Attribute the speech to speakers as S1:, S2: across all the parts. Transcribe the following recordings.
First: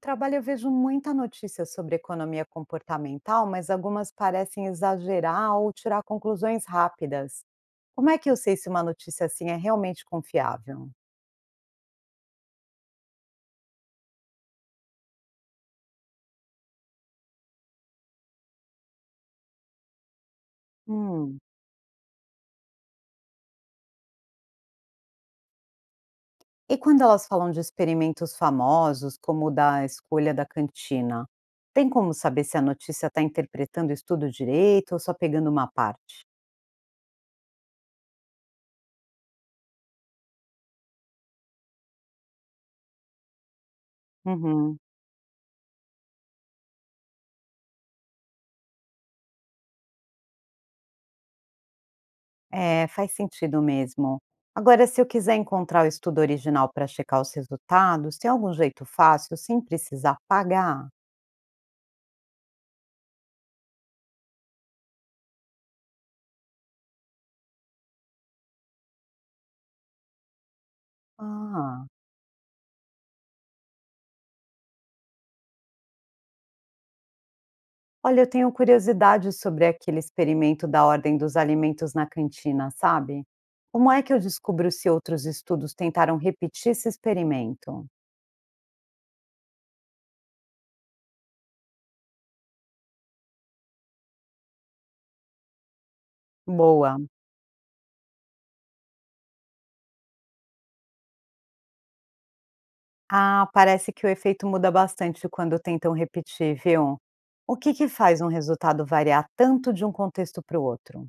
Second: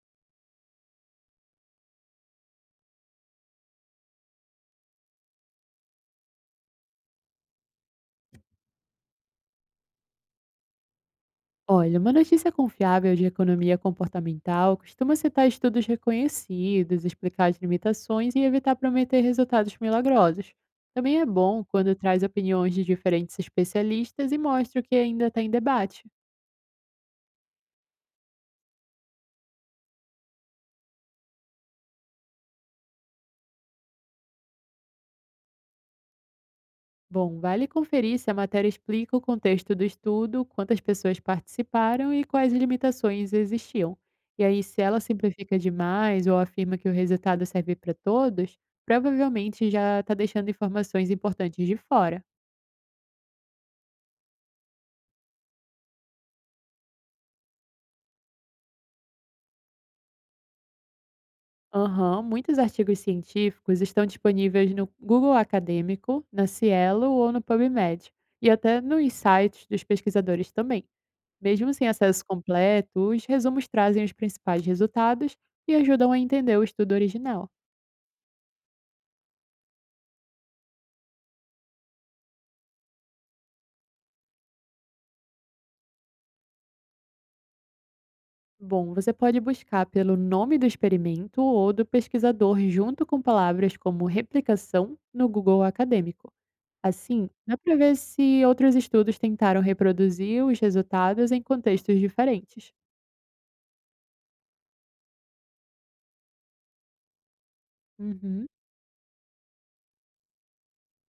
S1: Trabalho, eu vejo muita notícia sobre economia comportamental, mas algumas parecem exagerar ou tirar conclusões rápidas. Como é que eu sei se uma notícia assim é realmente confiável?
S2: Olha, uma notícia confiável de economia comportamental costuma citar estudos reconhecidos, explicar as limitações e evitar prometer resultados milagrosos. Também é
S1: Hum.
S2: bom quando traz opiniões de diferentes especialistas e mostra o que ainda está em debate.
S1: E quando elas falam de experimentos famosos, como o da escolha da cantina, tem como saber se a notícia está interpretando isso tudo direito ou só pegando uma parte?
S2: Bom, vale conferir se a matéria explica o contexto do estudo, quantas pessoas participaram e quais limitações existiam. E aí,
S1: Uhum.
S2: se ela simplifica demais ou afirma que o resultado serve para todos, provavelmente já está deixando informações importantes de fora.
S1: É, faz sentido mesmo. Agora, se eu quiser encontrar o estudo original para checar os resultados, tem algum jeito fácil sem precisar pagar?
S2: Aham, muitos artigos científicos estão disponíveis no Google Acadêmico, na Cielo ou no PubMed, e até nos sites dos pesquisadores também. Mesmo
S1: Ah,
S2: sem acesso completo, os resumos trazem os principais resultados e ajudam a entender o estudo original.
S1: olha, eu tenho curiosidade sobre aquele experimento da ordem dos alimentos na cantina, sabe? Como é que eu descubro se outros estudos tentaram repetir esse experimento?
S2: Bom, você pode buscar pelo nome do experimento ou do pesquisador junto com palavras como replicação no Google Acadêmico.
S1: Boa.
S2: Assim, dá para ver se outros estudos tentaram reproduzir os resultados em contextos diferentes.
S1: Ah, parece que o efeito muda bastante quando tentam repetir, viu? O que que faz um
S2: Uhum.
S1: resultado variar tanto de um contexto para o outro?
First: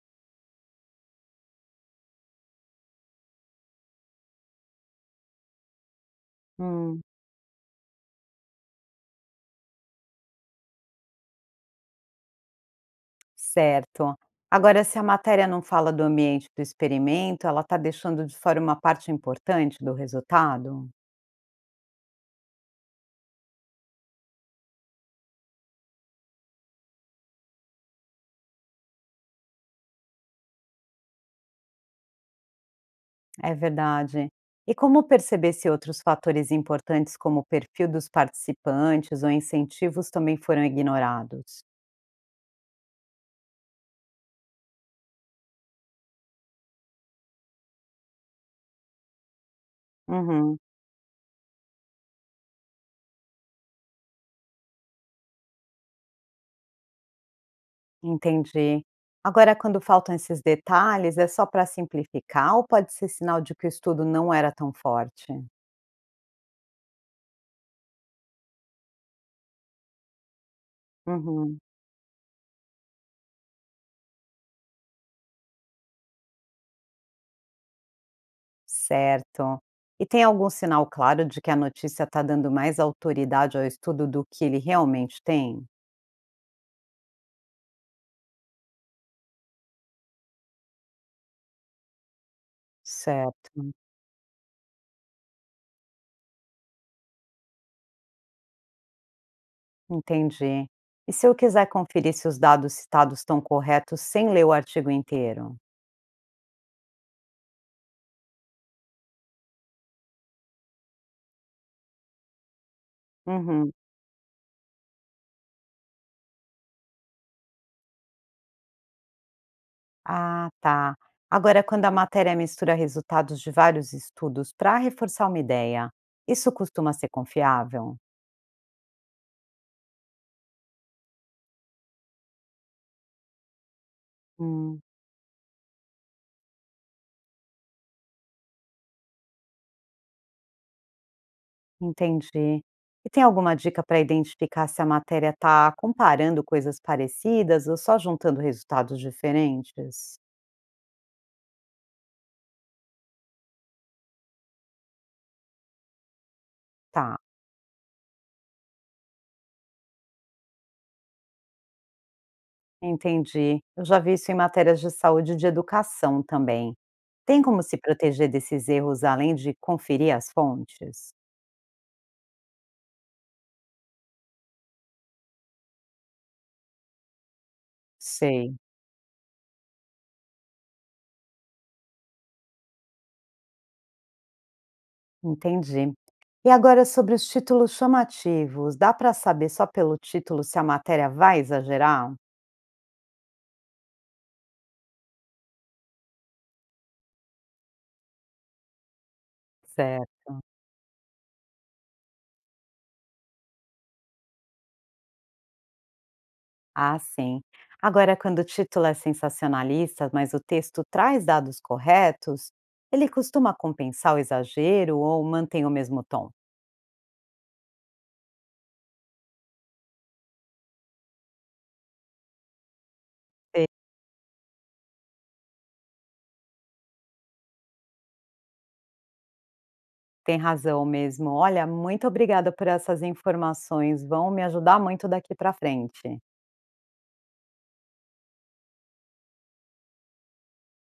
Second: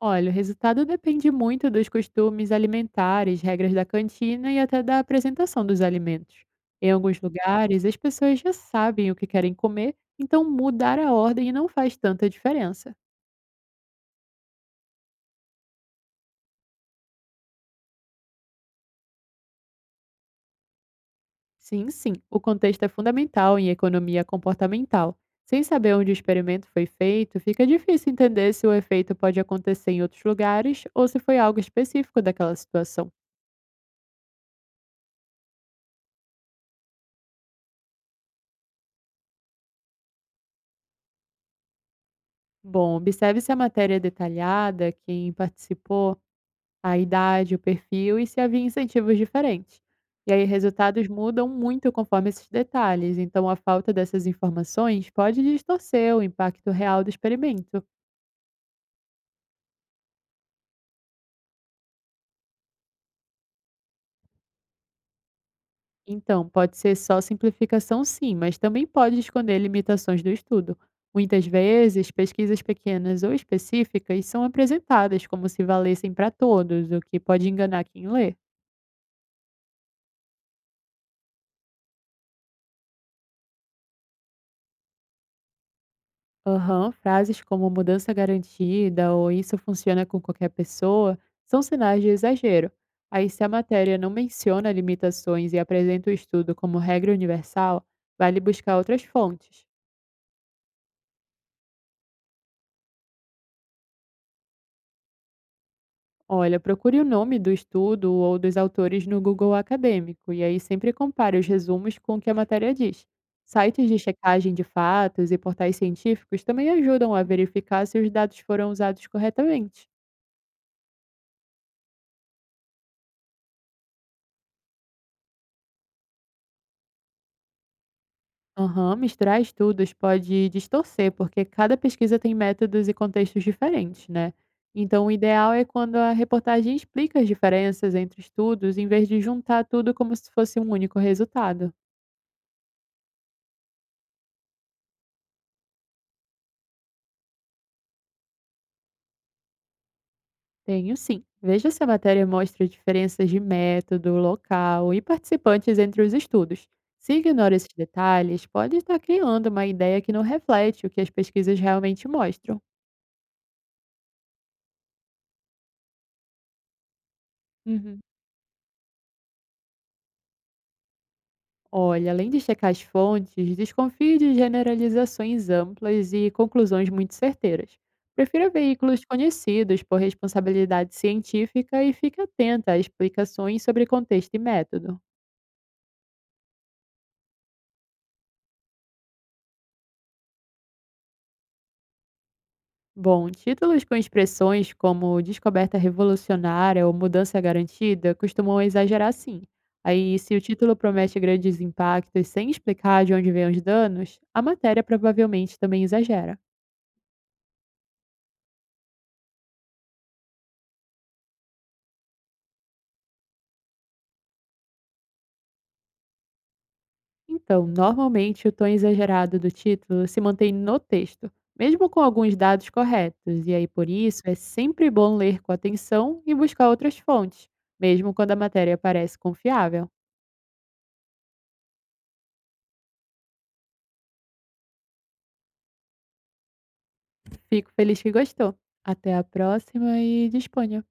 S2: Olha, o resultado depende muito dos costumes alimentares, regras da cantina e até da apresentação dos alimentos. Em
S1: Hum.
S2: alguns lugares, as pessoas já sabem o que querem comer, então mudar a ordem não faz tanta diferença.
S1: Certo. Agora, se a matéria não fala do ambiente do experimento, ela está deixando de fora uma parte importante do resultado?
S2: Sim, sim, o contexto é fundamental em economia comportamental. Sem saber onde o experimento foi feito, fica difícil entender se o efeito pode acontecer em outros lugares ou se foi algo específico daquela situação.
S1: É verdade. E como perceber se outros fatores importantes, como o perfil dos participantes ou incentivos, também foram ignorados?
S2: Bom, observe se a matéria é detalhada, quem participou, a idade, o perfil e se havia incentivos diferentes. E aí,
S1: Uhum,
S2: resultados mudam muito conforme esses detalhes, então a falta dessas informações pode distorcer o impacto real do experimento.
S1: entendi. Agora, quando faltam esses detalhes, é só para simplificar ou pode ser sinal de que o estudo não era tão forte?
S2: Então, pode ser só simplificação, sim, mas também pode esconder limitações do estudo. Muitas
S1: Uhum.
S2: vezes, pesquisas pequenas ou específicas são apresentadas como se valessem para todos, o que pode enganar quem lê.
S1: Certo. E tem algum sinal claro de que a notícia está dando mais autoridade ao estudo do que ele realmente tem?
S2: Aham, frases como mudança garantida ou isso funciona com qualquer pessoa são sinais de exagero. Aí, se a
S1: Certo,
S2: matéria não menciona limitações e apresenta o estudo como regra universal, vale buscar outras fontes.
S1: entendi. E se eu quiser conferir se os dados citados estão corretos sem ler o artigo inteiro?
S2: Olha, procure o nome do estudo ou dos autores no Google Acadêmico e aí sempre compare os resumos com o que a matéria diz.
S1: Uhum.
S2: Sites de checagem de fatos e portais científicos também ajudam a verificar se os dados foram usados corretamente.
S1: Ah, tá. Agora, quando a matéria mistura resultados de vários estudos para reforçar uma ideia, isso costuma ser confiável?
S2: Aham, misturar estudos pode distorcer, porque cada pesquisa tem métodos e contextos diferentes, né?
S1: Hum.
S2: Então, o ideal é quando a reportagem explica as diferenças entre estudos, em vez de juntar tudo como se fosse um único resultado.
S1: Entendi. E tem alguma dica para identificar se a matéria está comparando coisas parecidas ou só juntando resultados diferentes?
S2: Tenho sim. Veja se a matéria mostra diferenças de método, local e participantes entre os estudos. Se
S1: Tá,
S2: ignora esses detalhes, pode estar criando uma ideia que não reflete o que as pesquisas realmente mostram.
S1: entendi. Eu já vi isso em matérias de saúde e de educação também. Tem como se
S2: Uhum.
S1: proteger desses erros além de conferir as fontes?
S2: Olha, além de checar as fontes, desconfie de generalizações amplas e conclusões muito certeiras. Prefira
S1: Sei,
S2: veículos conhecidos por responsabilidade científica e fique atenta a explicações sobre contexto e método.
S1: entendi. E agora sobre os títulos chamativos, dá para saber só pelo título se a matéria vai exagerar?
S2: Bom, títulos com expressões como descoberta revolucionária ou mudança garantida costumam exagerar sim.
S1: Certo.
S2: Aí, se o título promete grandes impactos sem explicar de onde vêm os danos, a matéria provavelmente também exagera.
S1: Ah, sim. Agora, quando o título é sensacionalista, mas o texto traz dados corretos, ele costuma compensar o exagero ou mantém o mesmo tom?
S2: Então, normalmente o tom exagerado do título se mantém no texto, mesmo com alguns dados corretos, e aí por isso é sempre bom ler com atenção e buscar outras fontes, mesmo quando a matéria parece confiável.
S1: Tem razão mesmo. Olha, muito obrigada por essas informações, vão me ajudar muito daqui para frente.
S2: Fico feliz que gostou. Até a próxima e disponha!